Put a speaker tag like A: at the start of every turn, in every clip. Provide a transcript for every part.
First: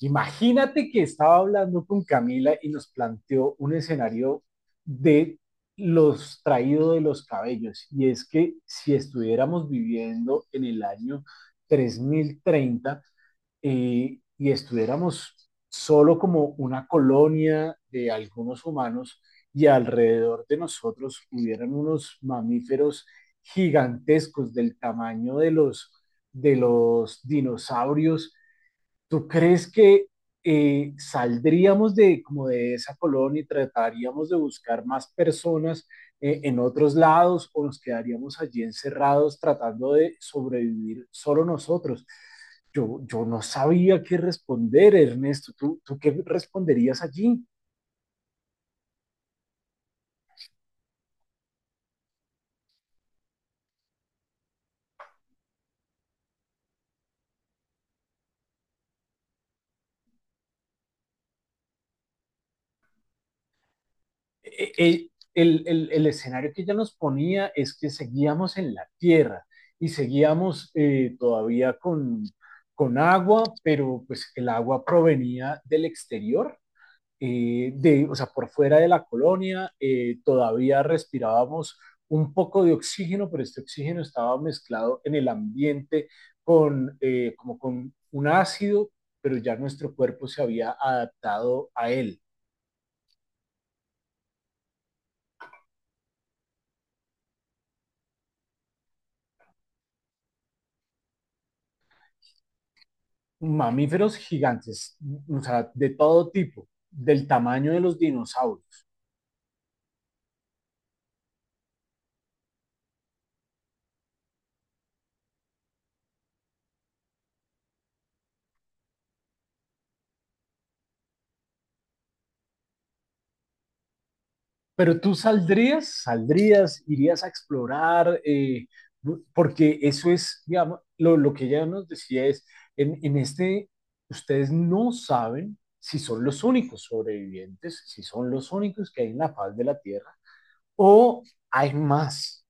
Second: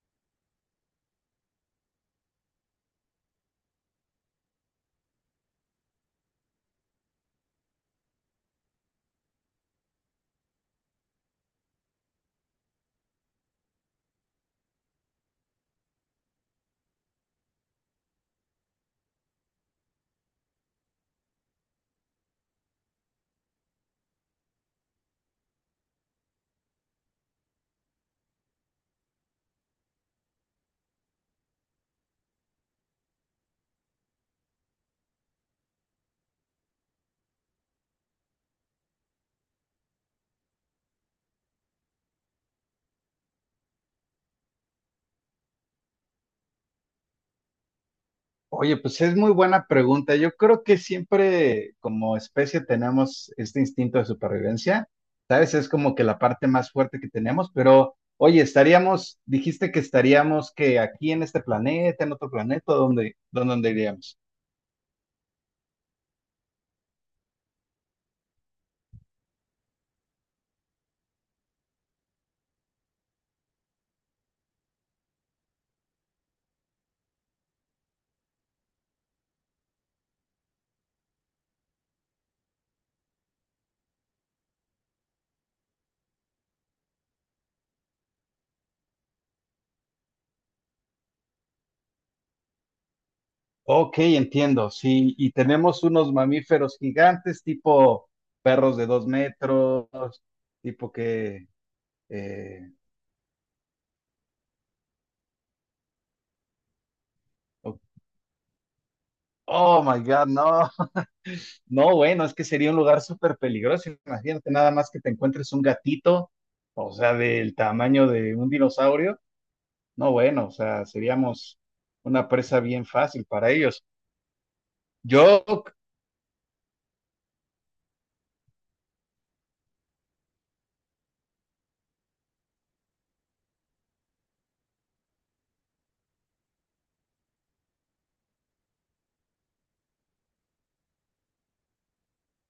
A: Imagínate que estaba hablando con Camila y nos planteó un escenario de los traídos de los cabellos. Y es que si estuviéramos viviendo en el año 3030, y estuviéramos solo como una colonia de algunos humanos y alrededor de nosotros hubieran unos mamíferos gigantescos del tamaño de los dinosaurios. ¿Tú crees que saldríamos de, como de esa colonia, y trataríamos de buscar más personas en otros lados, o nos quedaríamos allí encerrados tratando de sobrevivir solo nosotros? Yo no sabía qué responder, Ernesto. ¿Tú qué responderías allí?
B: Oye, pues es muy buena pregunta. Yo creo que siempre como especie tenemos este instinto de supervivencia, ¿sabes? Es como que la parte más fuerte que tenemos, pero oye, estaríamos, dijiste que estaríamos que aquí en este planeta, en otro planeta, ¿dónde iríamos?
A: El escenario que ella nos ponía es que seguíamos en la Tierra y seguíamos todavía con agua, pero pues el agua provenía del exterior. O sea, por fuera de la colonia. Todavía respirábamos un poco de oxígeno, pero este oxígeno estaba mezclado en el ambiente como con un ácido, pero ya nuestro cuerpo se había adaptado a él.
B: Ok, entiendo, sí, y tenemos unos mamíferos gigantes tipo perros de 2 metros, tipo que... eh,
A: Mamíferos gigantes, o sea, de todo tipo, del tamaño
B: oh
A: de los dinosaurios.
B: oh my God. No, no, bueno, es que sería un lugar súper peligroso. Imagínate nada más que te encuentres un gatito, o sea, del tamaño de un dinosaurio. No, bueno, o sea, seríamos una presa bien fácil para ellos.
A: Pero tú
B: Yo,
A: saldrías, irías a explorar, porque eso es, digamos, lo que ella nos decía es, en este, ustedes no saben si son los únicos sobrevivientes, si son los únicos que hay en la faz de la Tierra, o hay más.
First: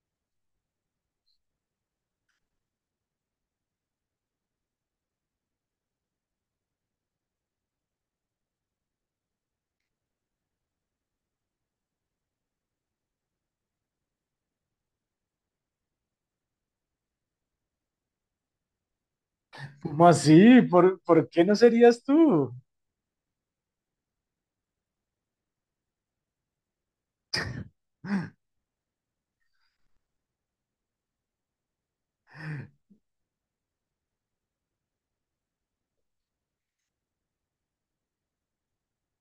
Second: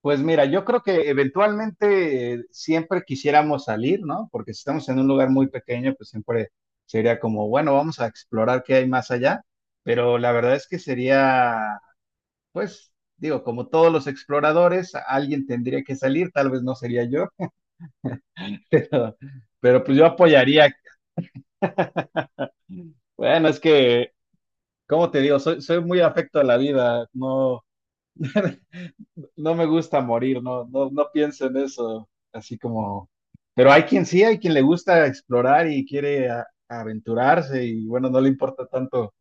B: pues mira, yo creo que eventualmente siempre quisiéramos salir, ¿no? Porque si estamos en un lugar muy pequeño, pues siempre sería como, bueno, vamos a explorar qué hay más allá. Pero la verdad es que sería, pues, digo, como todos los exploradores, alguien tendría que salir, tal vez no sería yo. Pero, pero pues
A: ¿Cómo
B: yo
A: así?
B: apoyaría.
A: ¿Por qué no serías tú?
B: Bueno, es que, como te digo? Soy muy afecto a la vida. No, no me gusta morir, no, no, no pienso en eso. Así como. Pero hay quien sí, hay quien le gusta explorar y quiere aventurarse y bueno, no le importa tanto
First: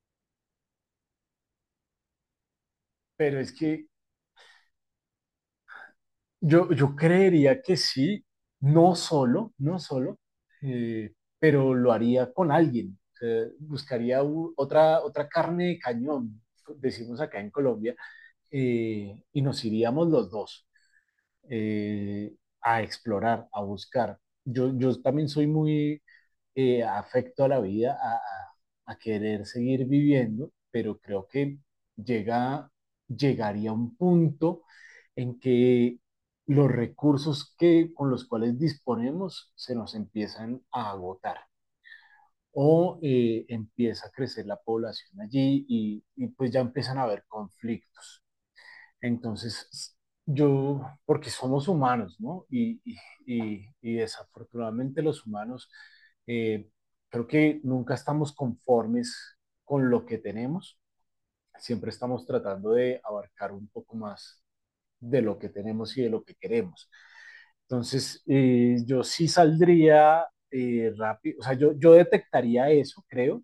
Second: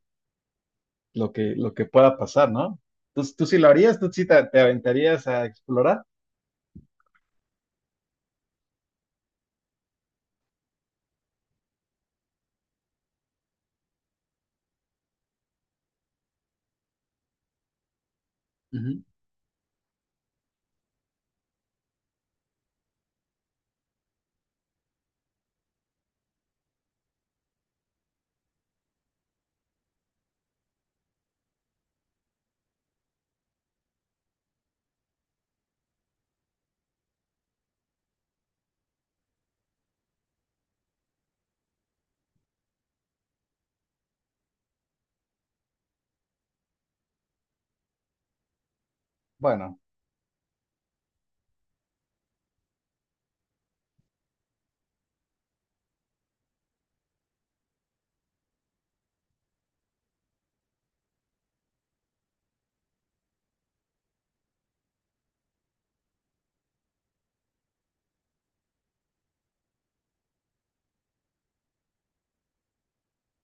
B: lo que pueda pasar, ¿no? Tú,
A: Pero
B: ¿tú
A: es
B: sí lo
A: que
B: harías? ¿Tú sí te aventarías a explorar?
A: yo creería que sí, no solo, eh, pero lo haría con alguien. O sea, buscaría otra carne de cañón, decimos acá en Colombia,
B: Ujú.
A: y nos iríamos los dos, eh, a explorar, a buscar. Yo también soy muy, afecto a la vida, querer seguir viviendo, pero creo que llega, llegaría un punto en que los recursos que, con los cuales disponemos, se nos empiezan a agotar, o empieza a crecer la población allí, y pues ya empiezan a haber conflictos.
B: Bueno.
A: Entonces, porque somos humanos, ¿no? Y- Desafortunadamente los humanos, eh, creo que nunca estamos conformes con lo que tenemos, siempre estamos tratando de abarcar un poco más de lo que tenemos y de lo que queremos. Entonces, yo sí saldría, rápido. O sea, yo detectaría eso, creo,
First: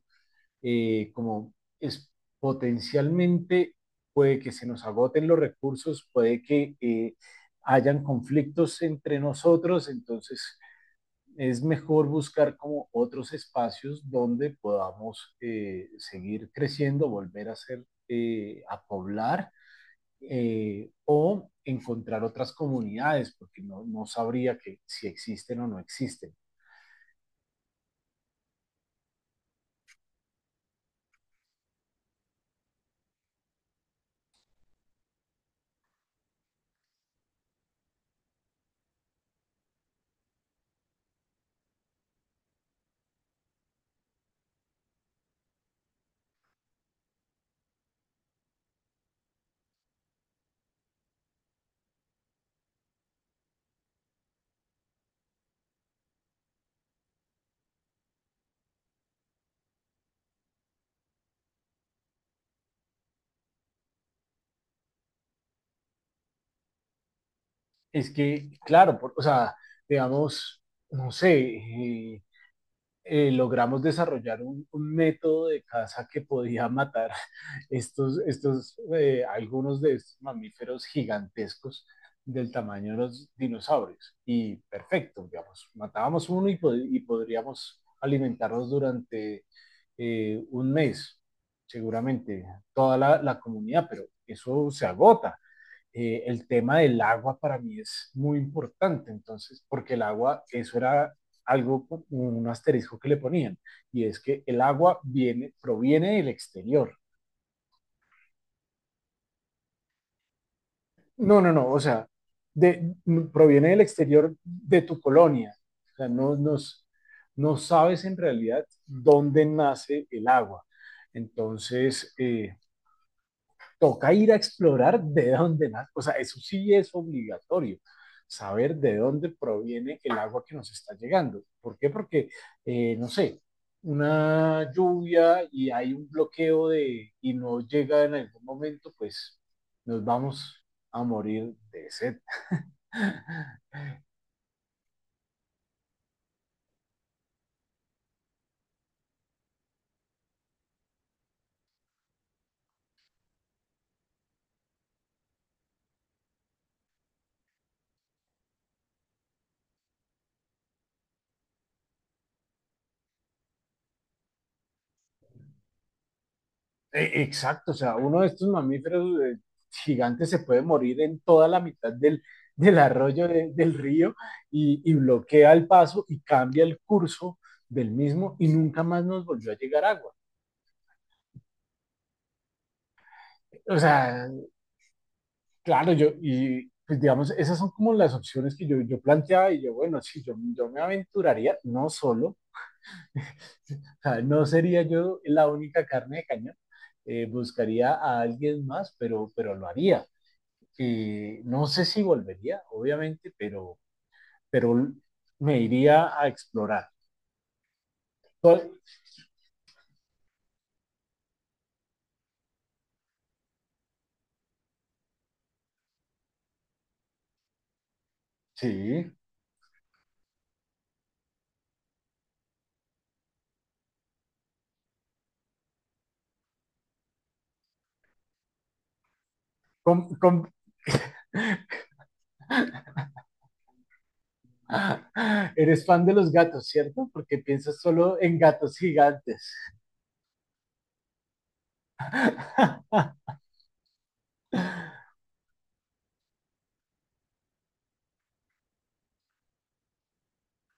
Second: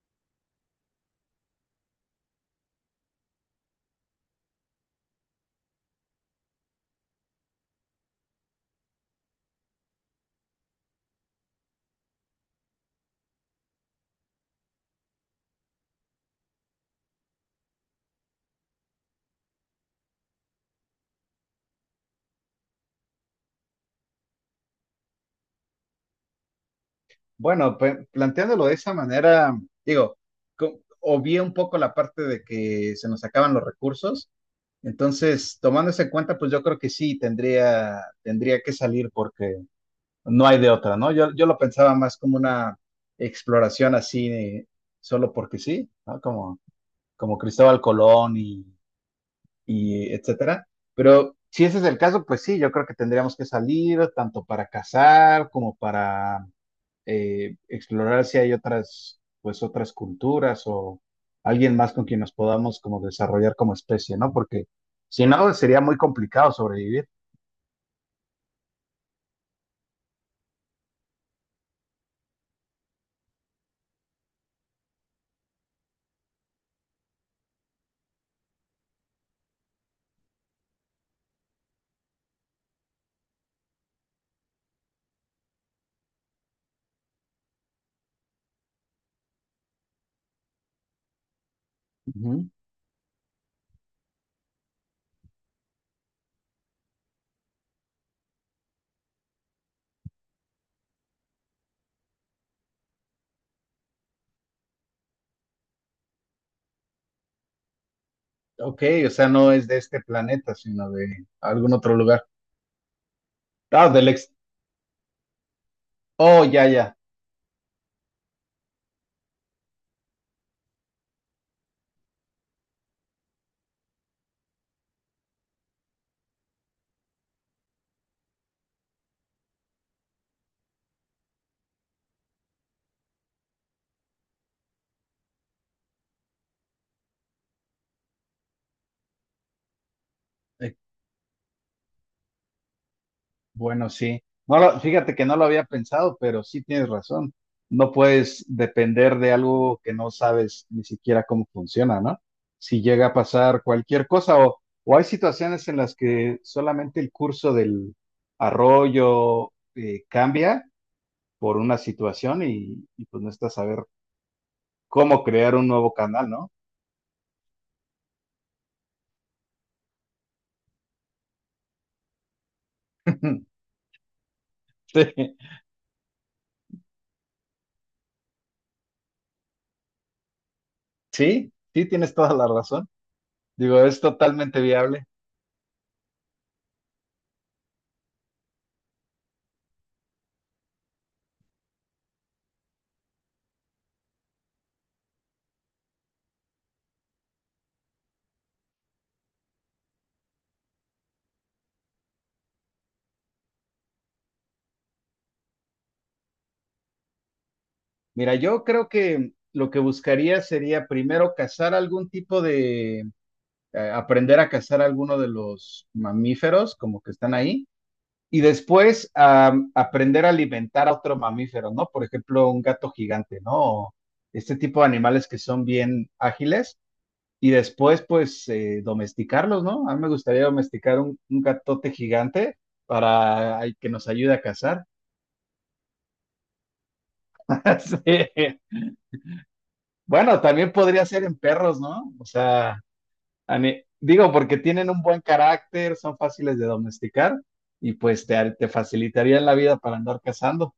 A: como es potencialmente, puede que se nos agoten los recursos, puede que hayan conflictos entre nosotros. Entonces es mejor buscar como otros espacios donde podamos seguir creciendo, a poblar, o encontrar otras comunidades, porque no sabría que si existen o no existen.
B: Bueno, planteándolo de esa manera, digo, obvié un poco la parte de que se nos acaban los recursos. Entonces, tomando eso en cuenta, pues yo creo que sí tendría que salir porque no hay de otra, ¿no? Yo lo pensaba más como una exploración así, solo porque sí, ¿no? Como Cristóbal Colón y etcétera. Pero si ese es el caso, pues sí, yo creo que tendríamos que salir tanto para cazar como para explorar si hay otras, pues otras culturas o alguien más con quien nos podamos como desarrollar como especie, ¿no? Porque si no, sería muy complicado sobrevivir.
A: Es que, claro, o sea, digamos, no sé, logramos desarrollar un método de caza que podía matar estos, estos algunos de estos mamíferos gigantescos del tamaño de los dinosaurios. Y perfecto, digamos, matábamos uno, y podríamos alimentarlos durante un mes, seguramente,
B: Ujú.
A: toda la comunidad, pero eso se agota. El tema del agua para mí es muy importante, entonces, porque el agua, eso era algo, un asterisco que le ponían, y es que el agua proviene del exterior.
B: Ok, o sea, no es de este planeta, sino de
A: No, no, no,
B: algún
A: o
B: otro
A: sea,
B: lugar.
A: de, proviene del
B: Ah, del ex.
A: exterior de tu colonia. O sea,
B: Oh, ya, ya.
A: no sabes en realidad dónde nace el agua. Entonces, toca ir a explorar de dónde nace. O sea, eso sí es obligatorio, saber de dónde proviene el agua que nos está llegando. ¿Por qué? Porque, no sé, una lluvia y hay un bloqueo y no llega en algún momento, pues nos vamos a morir de sed.
B: Bueno, sí. Fíjate que no lo había pensado, pero sí tienes razón. No puedes depender de algo que no sabes ni siquiera cómo funciona, ¿no? Si llega a pasar cualquier cosa o hay situaciones en las que solamente el curso del arroyo cambia por una situación y pues no estás a ver cómo crear un nuevo canal, ¿no?
A: Exacto. O sea, uno de estos mamíferos gigantes se puede morir en toda la mitad del arroyo, del río, y
B: Sí,
A: bloquea el paso y cambia el curso del mismo, y nunca más nos volvió a llegar agua.
B: sí, tienes toda la razón.
A: O
B: Digo, es
A: sea,
B: totalmente viable.
A: claro, y pues digamos, esas son como las opciones que yo planteaba, bueno, sí, yo me aventuraría, no solo. O sea, no sería yo la única carne de cañón. Buscaría a alguien más, pero lo haría. Que no sé si volvería, obviamente, pero me iría a explorar.
B: Mira,
A: Pues,
B: yo creo que lo que buscaría sería primero cazar algún tipo de, aprender a cazar alguno de los mamíferos como que están ahí y después
A: sí,
B: aprender a alimentar a otro mamífero, ¿no? Por ejemplo, un gato gigante, ¿no? O este tipo de animales que son bien ágiles y después pues domesticarlos, ¿no? A mí
A: con,
B: me gustaría
A: con...
B: domesticar un gatote gigante para ay, que nos ayude a cazar.
A: Ah, eres fan de los gatos, ¿cierto? Porque piensas solo en
B: Sí.
A: gatos gigantes.
B: Bueno, también podría ser en perros, ¿no? O sea... A digo, porque tienen un buen carácter, son fáciles de domesticar y pues te facilitarían la vida para andar cazando.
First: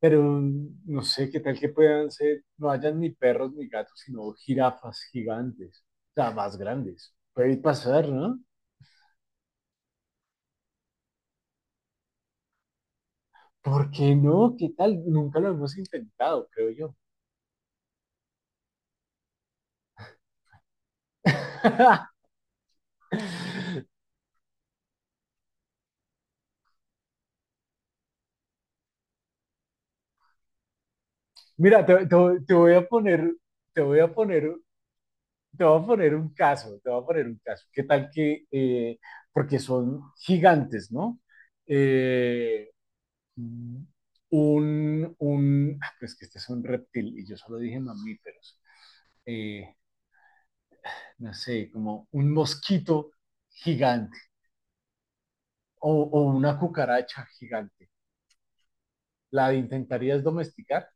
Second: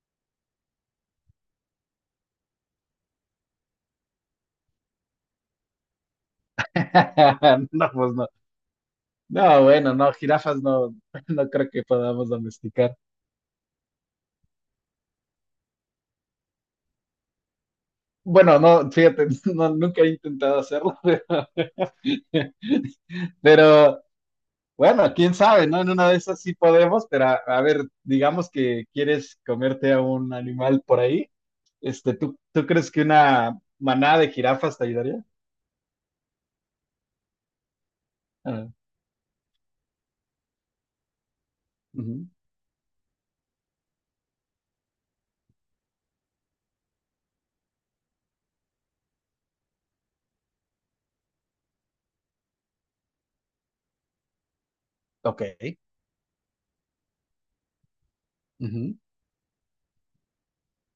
A: Pero no sé qué tal que puedan ser, no hayan ni perros ni gatos, sino jirafas gigantes, o sea, más grandes. Puede
B: No,
A: pasar,
B: pues no.
A: ¿no?
B: No, bueno, no, jirafas no, no creo que podamos domesticar.
A: ¿Por qué no? ¿Qué tal? Nunca lo hemos intentado, creo yo.
B: Bueno, no, fíjate, no, nunca he intentado hacerlo, pero, bueno, quién sabe, ¿no? En una de esas sí podemos, pero a ver, digamos que quieres comerte a un animal por ahí,
A: Mira,
B: este, ¿tú, tú crees que una
A: te voy a
B: manada de
A: poner,
B: jirafas te ayudaría?
A: te voy a poner un caso. ¿Qué tal que,
B: Ah,
A: porque son gigantes, ¿no?
B: ujú,
A: Eh, pues que este es un reptil, y yo solo dije mamíferos. Eh, no sé, como un mosquito gigante,
B: ok.
A: o, o una cucaracha gigante.
B: Ujú.
A: ¿La intentarías domesticar?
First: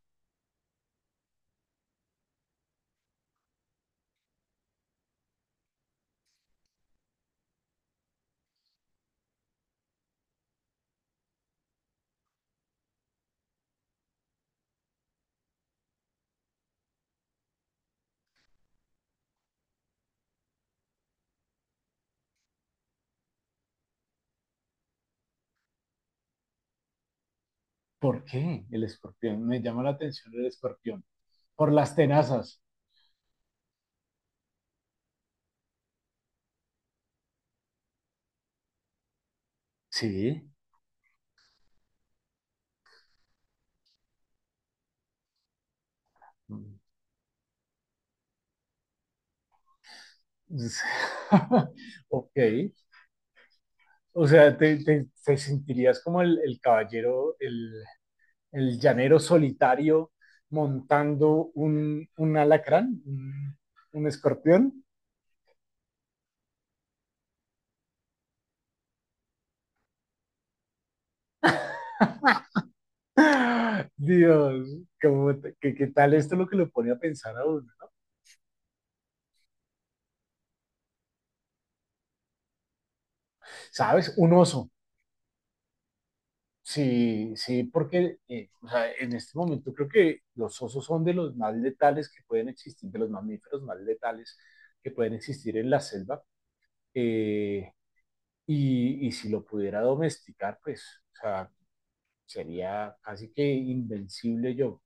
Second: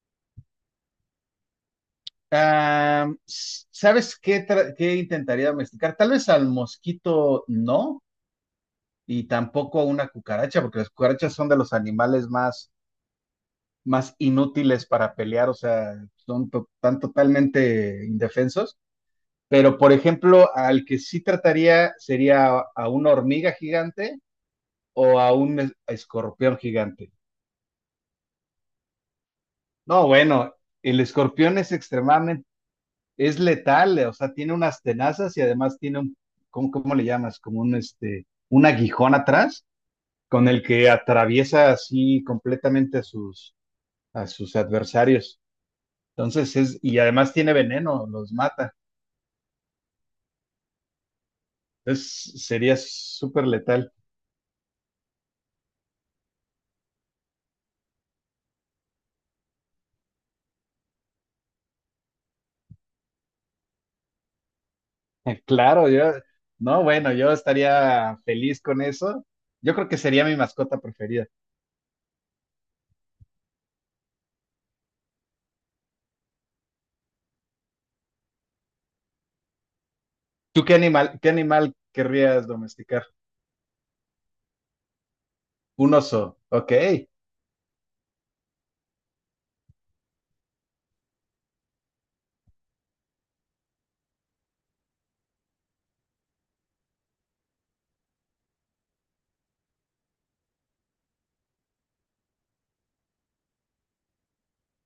B: Ah, sabes qué, qué intentaría domesticar? Tal vez al mosquito no, y tampoco a una cucaracha, porque las cucarachas son de los animales más, más inútiles para pelear, o sea, son tan totalmente indefensos. Pero, por ejemplo, al que sí trataría sería a una hormiga gigante o a un escorpión gigante.
A: ¿Por qué el escorpión? Me llama la
B: No,
A: atención el
B: bueno, el
A: escorpión.
B: escorpión
A: Por
B: es
A: las
B: extremadamente
A: tenazas.
B: es letal, o sea, tiene unas tenazas y además tiene un, cómo le llamas? Como un, este, un aguijón atrás
A: Sí.
B: con el que atraviesa así completamente a sus adversarios. Entonces es, y además tiene veneno, los mata. Entonces
A: Ok,
B: sería súper letal.
A: o sea, te sentirías como el caballero, el llanero solitario, montando un alacrán, un escorpión.
B: Claro, yo, no, bueno, yo estaría feliz con eso. Yo creo que sería mi mascota preferida.
A: Dios, ¿qué tal esto lo que lo pone a pensar a uno?
B: ¿Tú qué animal querrías domesticar?
A: ¿Sabes? Un oso.
B: Un oso, ok.
A: Sí, sí, porque o sea, en este momento creo que los osos son de los más letales que pueden existir, de los mamíferos más letales que pueden existir en la selva, eh, y si lo pudiera domesticar, pues, o sea, sería casi que invencible yo.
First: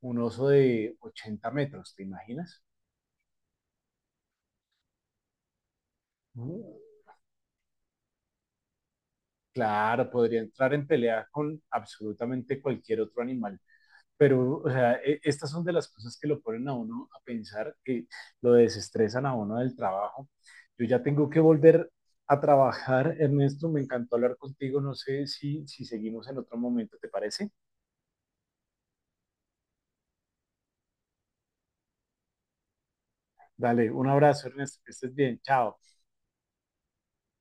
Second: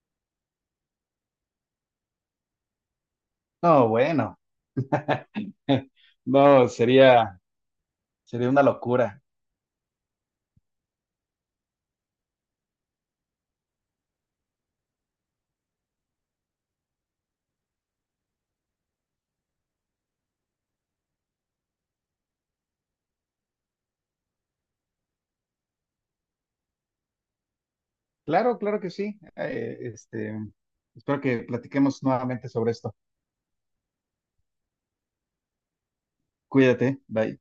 A: Un oso de 80 metros, ¿te imaginas?
B: No, bueno, no,
A: Uh,
B: sería, sería una locura.
A: Claro, podría entrar en pelea con absolutamente cualquier otro animal. Pero, o sea, estas son de las cosas que lo ponen a uno a pensar, que lo desestresan a uno del trabajo. Yo ya tengo que volver a trabajar, Ernesto. Me encantó hablar contigo. No sé si seguimos en otro momento, ¿te parece?
B: Claro, claro que sí. Este, espero que platiquemos nuevamente sobre esto.
A: Dale, un abrazo, Ernesto, que estés bien, chao.
B: Cuídate, bye.